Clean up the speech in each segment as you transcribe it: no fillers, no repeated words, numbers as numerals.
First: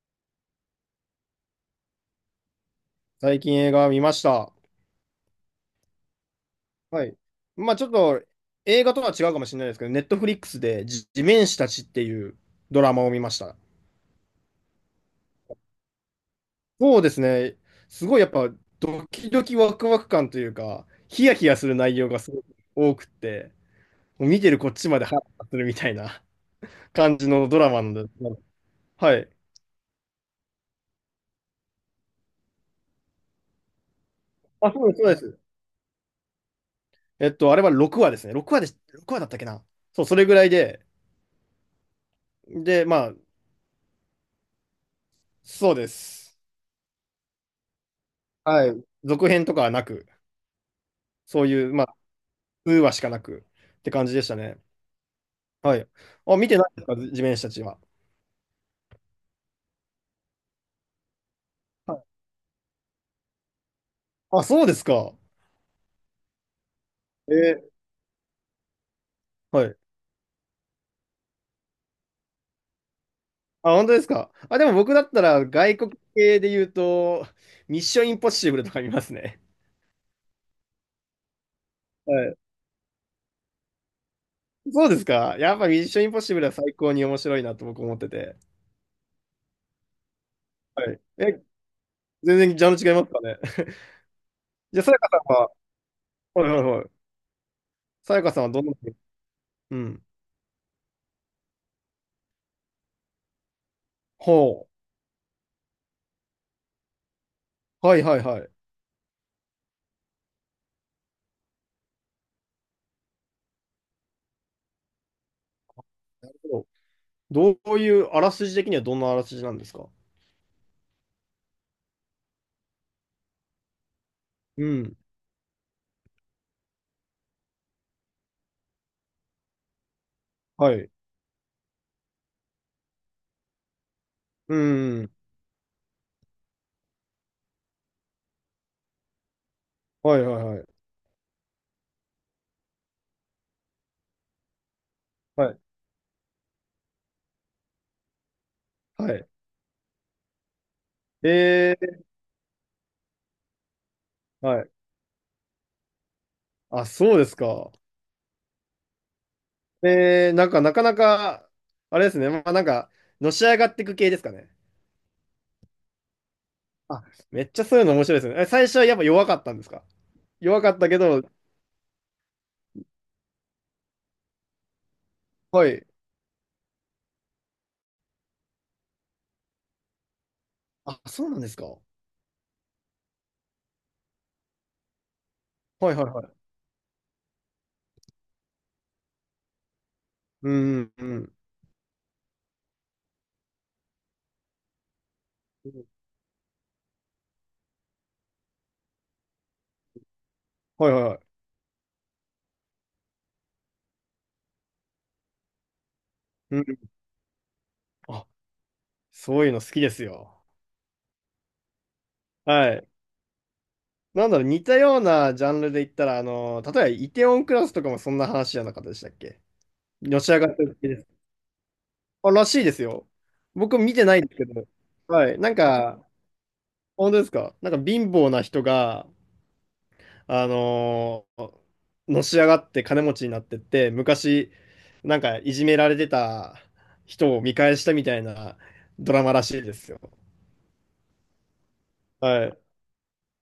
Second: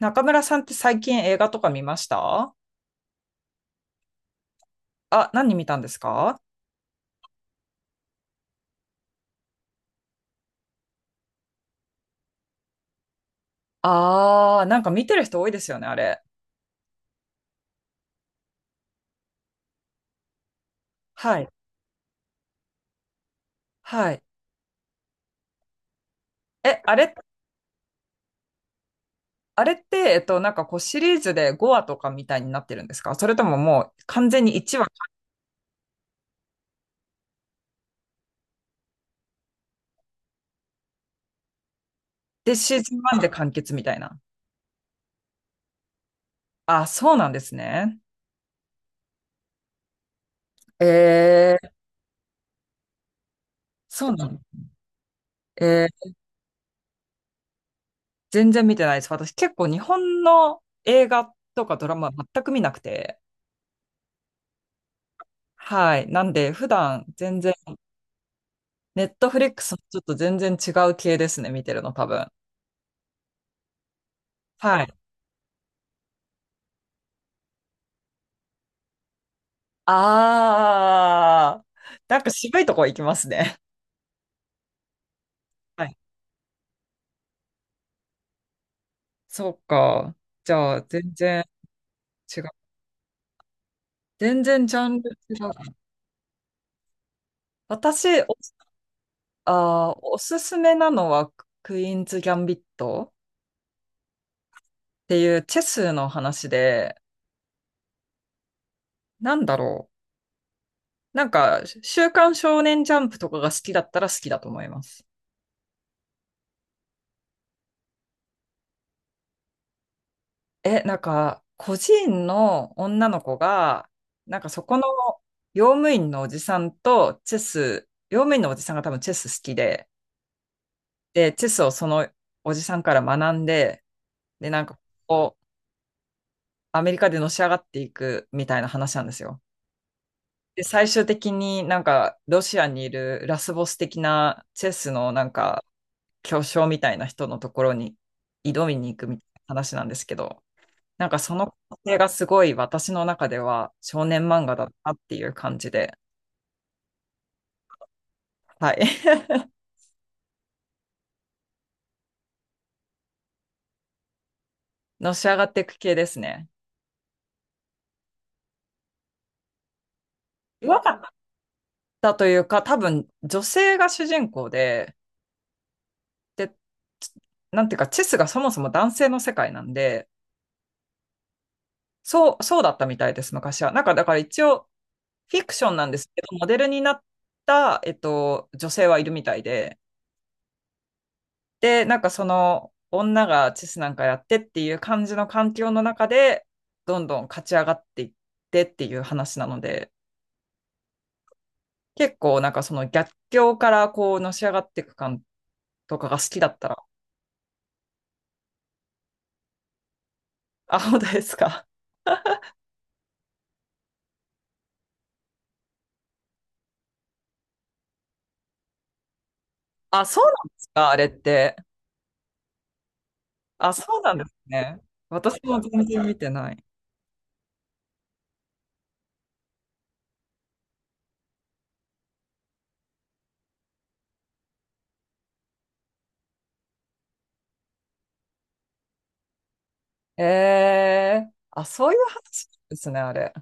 中村さんって最近映画とか見ました？最近映画見ました。あ、何見たんですか？はい。まあちょっと映画とは違うかもしれないですけど、ネットフリックスで地面師たちっていうドラマを見ました。なんか見てる人多いですよね、あれ。そうですね。すごいやっぱドキドキワクワク感というか、ヒヤはヒい。ヤする内容がすごく多くって、はい。もう見てるこっちまでハラハラするみたいな え、あれ、感じのドラマなんで。はい。あれって、なんかこうシリーズで5話とかみたいになってるんですか？それとももう完全にあ、1そ話うです、そうです。あれは6話ですね。6話で、6話だったっけな。そう、それぐらいで。でシーで、ズンまあ、ワンで完結みたいな。そうです。あ、そうなんですね。はい。続編とかはなく、えそういー、う、まあウーはしかなくって感そじうでなしたの。ね。はえい。ー、あ、見てないですか、地面師たちは。全然見てないです。私結構日本の映画とかドはラい。マ全く見なくて。あ、そうですか。はい。なんで普段え全然ーネットフリックはスい。ちょっと全然違う系ですね、見てるの、多分。あ、本当ですか。あ、でもは僕い。だったら外国系で言うと、ミッションインポッシブルとか見ますね。あー、はなんかい。渋いとこ行きますね。そうですか。やっぱミはッい。ションインポッシブルは最高に面白いなと僕思ってて。そうか。じゃあ、はい。全え、然全違う。然ジャンル違いますかね。全然ジじゃあ、ャさやンかルさ違んは、う。はいはいはい。さ私、やかお、さんはどんな、うあー、ん。おすすめなのは、クイーンズ・ギャンビットほっていうチェスの話で、う。はいはいはい。なんだろう。なんか、週刊少年ジャンプとかが好きだったら好きだと思います。なるほど。どういう、あらすじ的にはどんなあらすじなんですか？え、なんか、個人の女の子が、なんかそうこのん。用務員のおじさんとチェス、用務員のおじさんが多分チェス好きで、はい。で、チェスをそのおじさんから学んで、で、うなんかん。こう、アメリカでのし上がっていくみたいな話なんですよ。はいはいはで、い。最終的になんかロシアにいるラスボス的なチェスのなんはい。か巨匠みたいな人のところに挑みに行はくみたい。いな話なんですけど、なんかその過え程がすごい私の中では少年漫画はだい。ったっていう感じで、あ、そうですか。はい。なんか、なかなか、あれですね。まあ、なんか、のし上がっていく系ですかね。のし上がっていく系ですね。あ、めっちゃそういうの面白いですね。え、最初はやっぱ弱かったんですか？弱違かっ和たけ感ど、だというか、多分女性が主人公で、はい。で、なんていうか、チェスがそもそも男性の世界なんで、あ、そうなんですか。はそう、そうだったみたいです、昔は。なんかだから一応、フィクションいなんはいですけはど、モい。デルになった、女性はいるみたいで、うんうんで、なんかその女がチェスなんかやってっていう感じの環う境のん。中で、どんどん勝ち上がっていってっていう話なので、はいはいはい。結構なんかその逆境からこうのし上がっていく感とかが好きだっうたら、ん。あ、そういうの好きですよ。あ、本当ですか？はい。なんだろう、似たようなジャンルで言ったら、あの、例えば、イテウォンクラスとかもそんな話じゃなかったでしたっけ？あ、そのうなし上んがでってする系か、あでれっす。て？あ、らしいですよ。あ、僕そ見うてななんいでんすですけど。ね。はい。私なんも全然か、見てない。本当ですか？なんか貧乏な人が、あのーのし上がって金持ちになってって、昔、なんかいじめられてた人を見返したみたいなドラマらしいですよ。えー、あ、そういうは話ない。んですね、あれ。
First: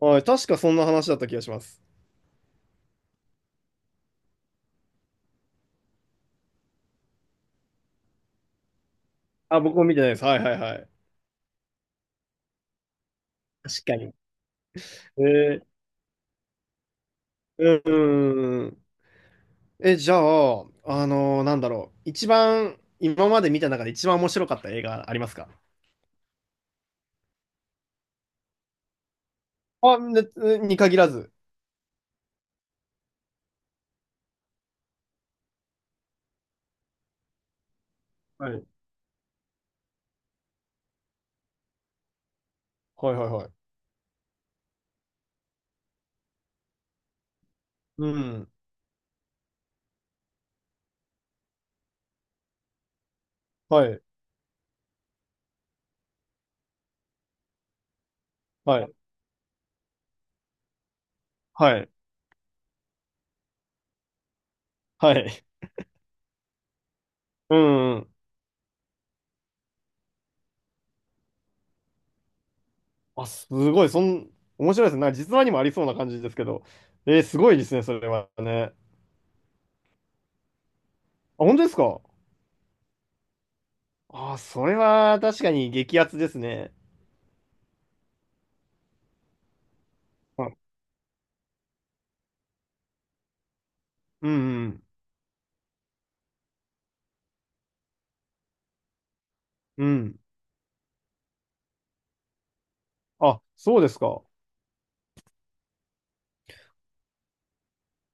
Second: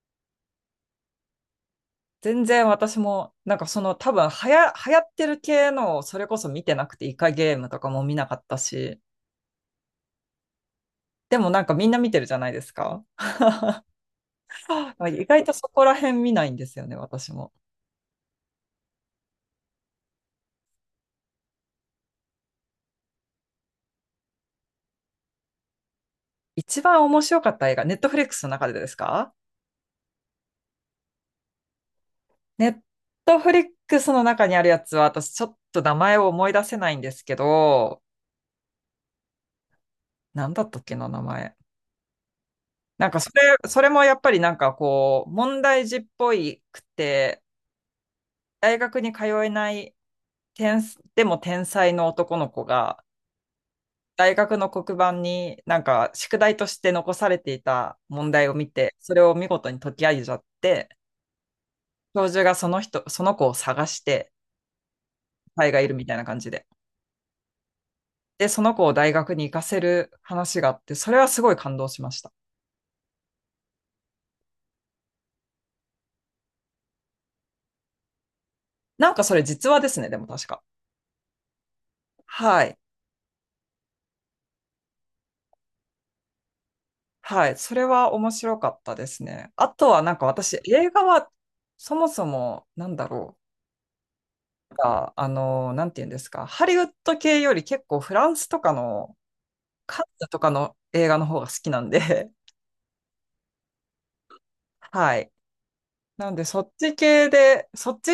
はい。確かそんな話だった気がします。全然私も、なんかその多分流行ってる系の、それこそ見てなくてイカゲームとかも見なかったし、あ、僕も見てないです。はいはいはい。でもなんかみんな見てるじゃないですか。確かに。あ、意外とえそこら辺見ないんですよね、私も。うん。うん。え、じゃあ、なんだろう。一番、今まで見た中で一番面白かった映画ありますか？一番面白かった映画、ネットフリックスの中でですか？あ、ね、に限らず。ネットフリックスの中にあるやつは、私ちょっと名前を思い出せないんですけど、はい。なんだったっけな、名前。なんはいかはいそはい。れ、それもやっぱりなんかこう、問題児っぽいくて、うん。大学に通えないでも天才の男の子が、はい。大学の黒板になんか宿題として残されていた問題を見はい。て、それを見事に解き上げちゃって、はい。教授がその人、その子を探して、はい。才がいるみたいな感じで。うんうん。で、その子を大学に行かせる話があって、それはすごい感動しました。あ、すごい。面白いですね。なんか実話にもありそうな感じですけど。すごいですね、それはね。なんかそれ実話ですね、でも確か。あ、本当ですか？はい。あ、それは確かに激アツですね。はい。それは面白かったですね。あとはなんか私、あ、映画はそもそもなんだろう。うんうんか、あの、なんて言うんですか、ハリウッド系より結構フランスとかの、うカンん。ヌとかの映画の方が好きなんで、あ、そうですか。はい。なんで、そっち系で、そっち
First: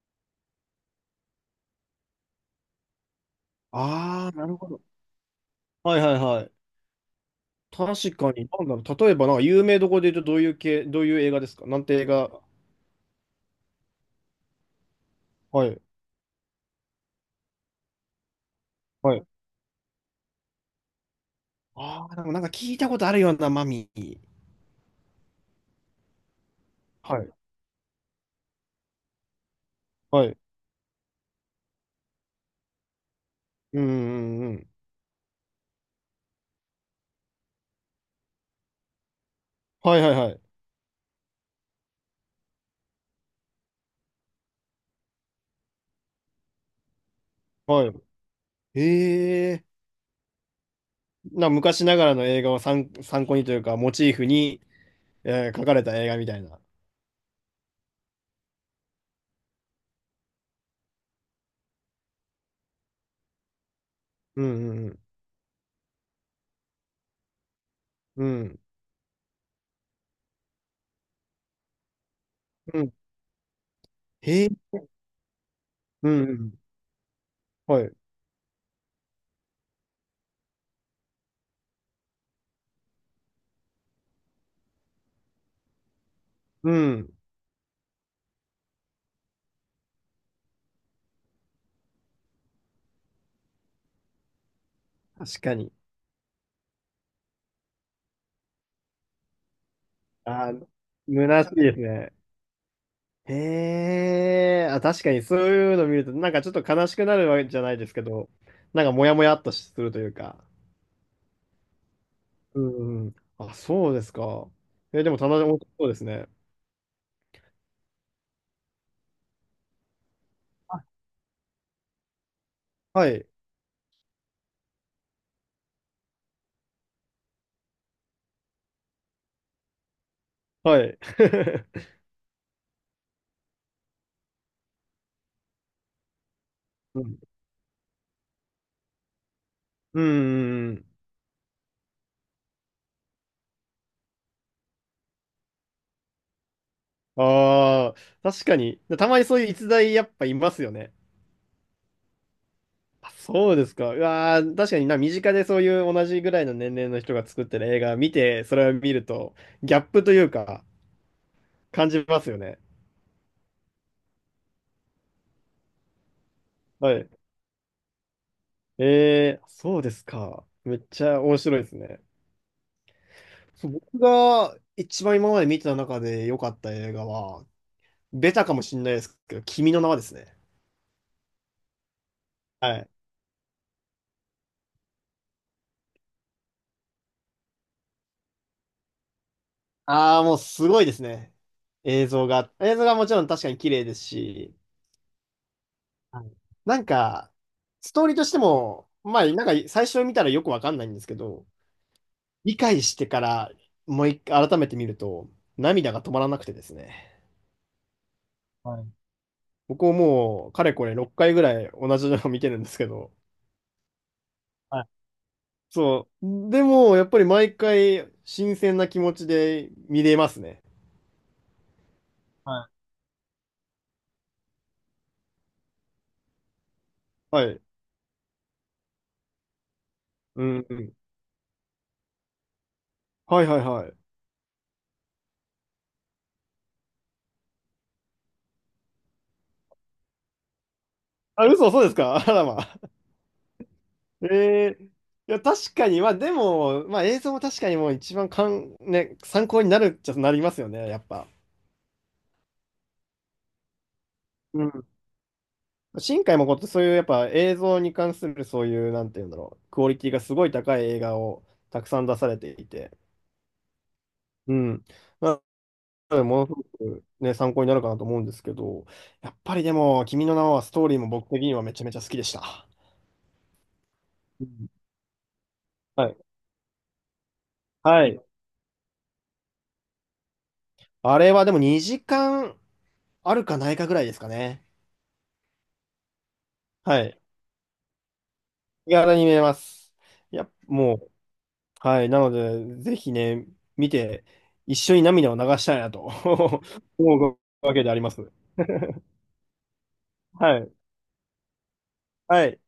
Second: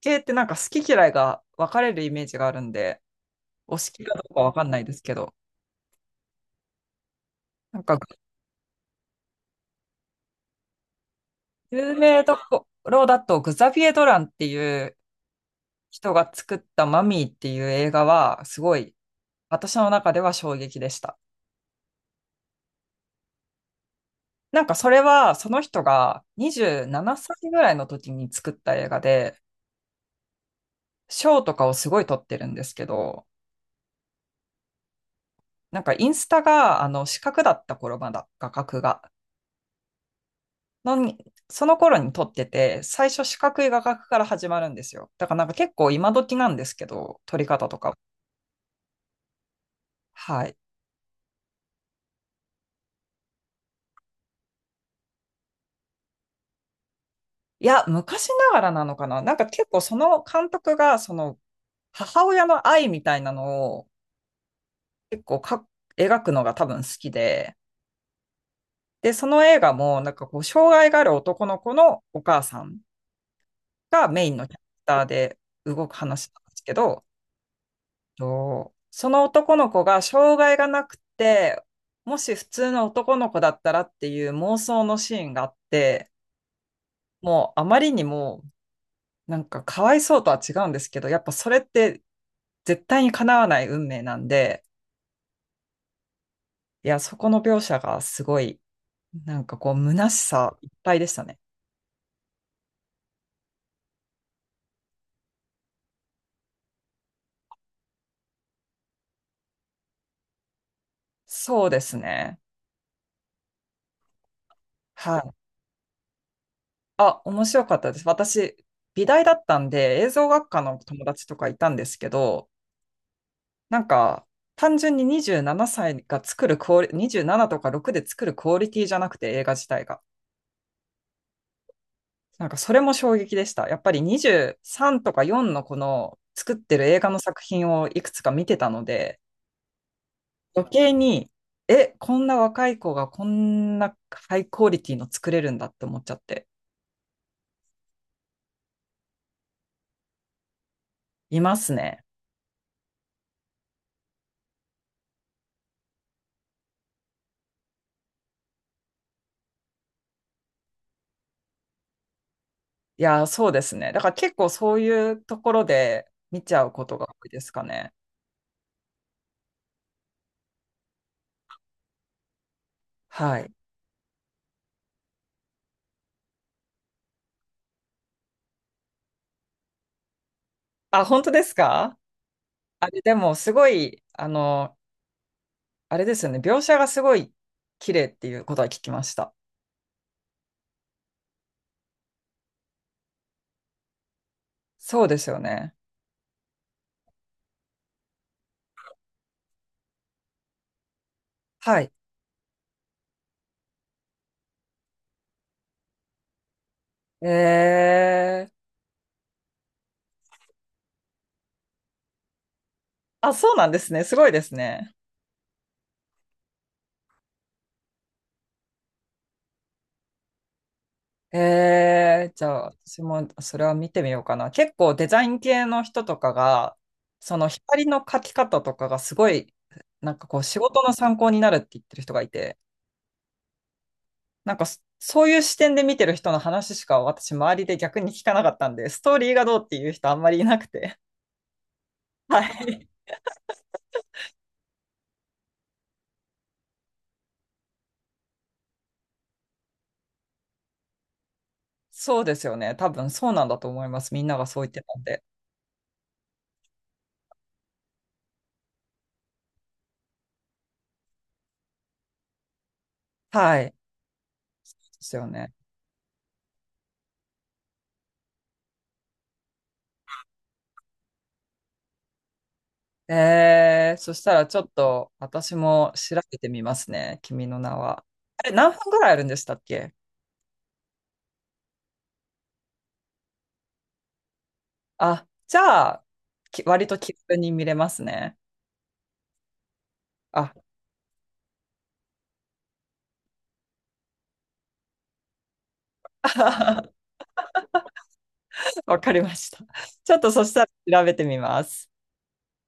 系ってなんか好き嫌いが分かれるイメージがあるんで、お好きかどあうあ、かな分るかほんなど。いですけど、はいはいはい。なんか、確かに、なんだろう。例えば、なんか有名どころで言うと、どういう系、どういう映画ですか？なん有て映名画。どころだと、グザビエ・ドランっていうはい。人が作ったマミーっていう映画は、すごい、はい。私の中では衝撃でした。ああ、でもなんか聞いたことあるようなマミー。なんかそれはその人が27はい。歳ぐらいの時に作った映画で、はい。賞とかをすごい取ってるんですけど、うんうんうん。なんかインスタが、四角だった頃まだ、画角が。はいはいはい。のに、その頃に撮ってて、最初四角い画角から始まるんですよ。だからなんか結構今時なんですけど、撮り方とはか。い。へえ。はい。昔ながらの映画を参考にというか、モチーフに、描かれた映画みたいな。いや、昔ながらなのかな？なんか結構その監督が、その母親の愛みたいなのをうんうん結構描くのが多分好きで、うん。うん。で、その映画もなんかこう、障害がある男の子のお母さんうん。がメインへのえ。キャラクターで動くうん話うなんん。ですけど、はい。とその男の子が障害がなくて、もし普通の男の子だったらっていう妄想のシーンがあって、うん。もうあまりにもなんかかわいそうとは違うんですけど、やっぱそれって絶対に叶わない運命なんで、確かに。いや、そこの描写がすごい、なんかこう、虚しあさいー、っぱいでしたね。虚しいですね。へえ。あ、確かにそういうの見ると、なんかちょっと悲しくなるわけじゃないですけど、なんかモヤモヤっとするというか。そうですね。うんうん。あ、そうですか。え、ではもい。棚田面白そうですね。あ、面白かったです。私、美大だったんで、映像学科の友達とかいたんですけど、はい。なんか、単純に27歳が作るクオリ、27とか6で作るクオリティじゃなくて映画自体が。はい。なんか、それも衝撃でした。やっぱり23とか4のこの作ってる映う画のん。作品をいくつか見てたので、うんう余んう計ん。に、え、こんな若い子がこんなハイクオリティの作れるんだって思っちゃって、ああ、確かに。たまにそういう逸材やっぱいますよね。いますね。あ、そうですか。うわー、確かにな、身近でそういう同じぐらいの年齢の人が作ってる映画見て、それを見ると、ギャップというか、感じますよね。いやー、そうですね。だから結構そういうところで見ちゃうこはとがい。多いですかね。そうですか。めっちゃ面白いですね。はい。そう僕が一番今まで見てた中で良かった映画は、ベタかもしれないですけど、君の名はですね。あ、本当ですか？はあい。れ、でもすごい、あれですよね。描写がすごい綺麗っていうことは聞きました。ああ、もうすごいですね。映像が。映像がもちろん確かに綺麗ですし、そうですよね。はい。なんか、ストーリーとしても、まあ、なんか最初見たらよくわかんないんですけど、はい。理解してからもう一回改めて見ると、涙が止まらなくてですね。えー、はい。僕ももう、かれこれ6回ぐらい同じのを見てるんですけど、あ、そうなんですね。すごいですはい。ね。そう。でも、やっぱり毎回新鮮な気持ちで見れますね。えー、じゃはあい私もそれは見てみようかな。結構デザイン系の人とかが、そはのい。光の描き方とかがすごい、なんかこうう仕んう事のん。参考になるって言ってる人がいて、はいはいはい。なんかそういう視点で見てる人の話しか私、周りで逆に聞かなかったんで、ストーリーがどうっていう人あんまりいなくて。あ、嘘、そうですか？ あはらま。い。えーいや、確かに、まあでも、まあ映像も確かにもう一番ね、参考になるっちゃなりますよね、やっぱ。そうですよね。多分そうなんだと思います。みんながそうう言ってん。たんで。新海誠ってそういうやっぱ映像に関するそういう、なんて言うんだろう、クオリティがすごい高い映画をたくさん出されていて、はい。でうん。すよなね。ので、ものすごくね、参考になるかなと思うんですけど、やっぱりでも、君の名はストーリーも僕的にはめちゃめちゃ好きでした。えー、そしたうらちょっん。と私もは調い。べてみますね。君の名は。はい。あれ、何分ぐらいあるんでしたっけ？あれはでも2時間あるかないかぐらいですかね。あ、じゃあ、割とは気い。軽に見れますね。気軽に見れます。いや、あ、もう、はい。なので、ぜひね、見て、一緒に涙を流したいなと 思うわけであります。わ かりました。ちょっとそしはたい。ら調べてみます。はい。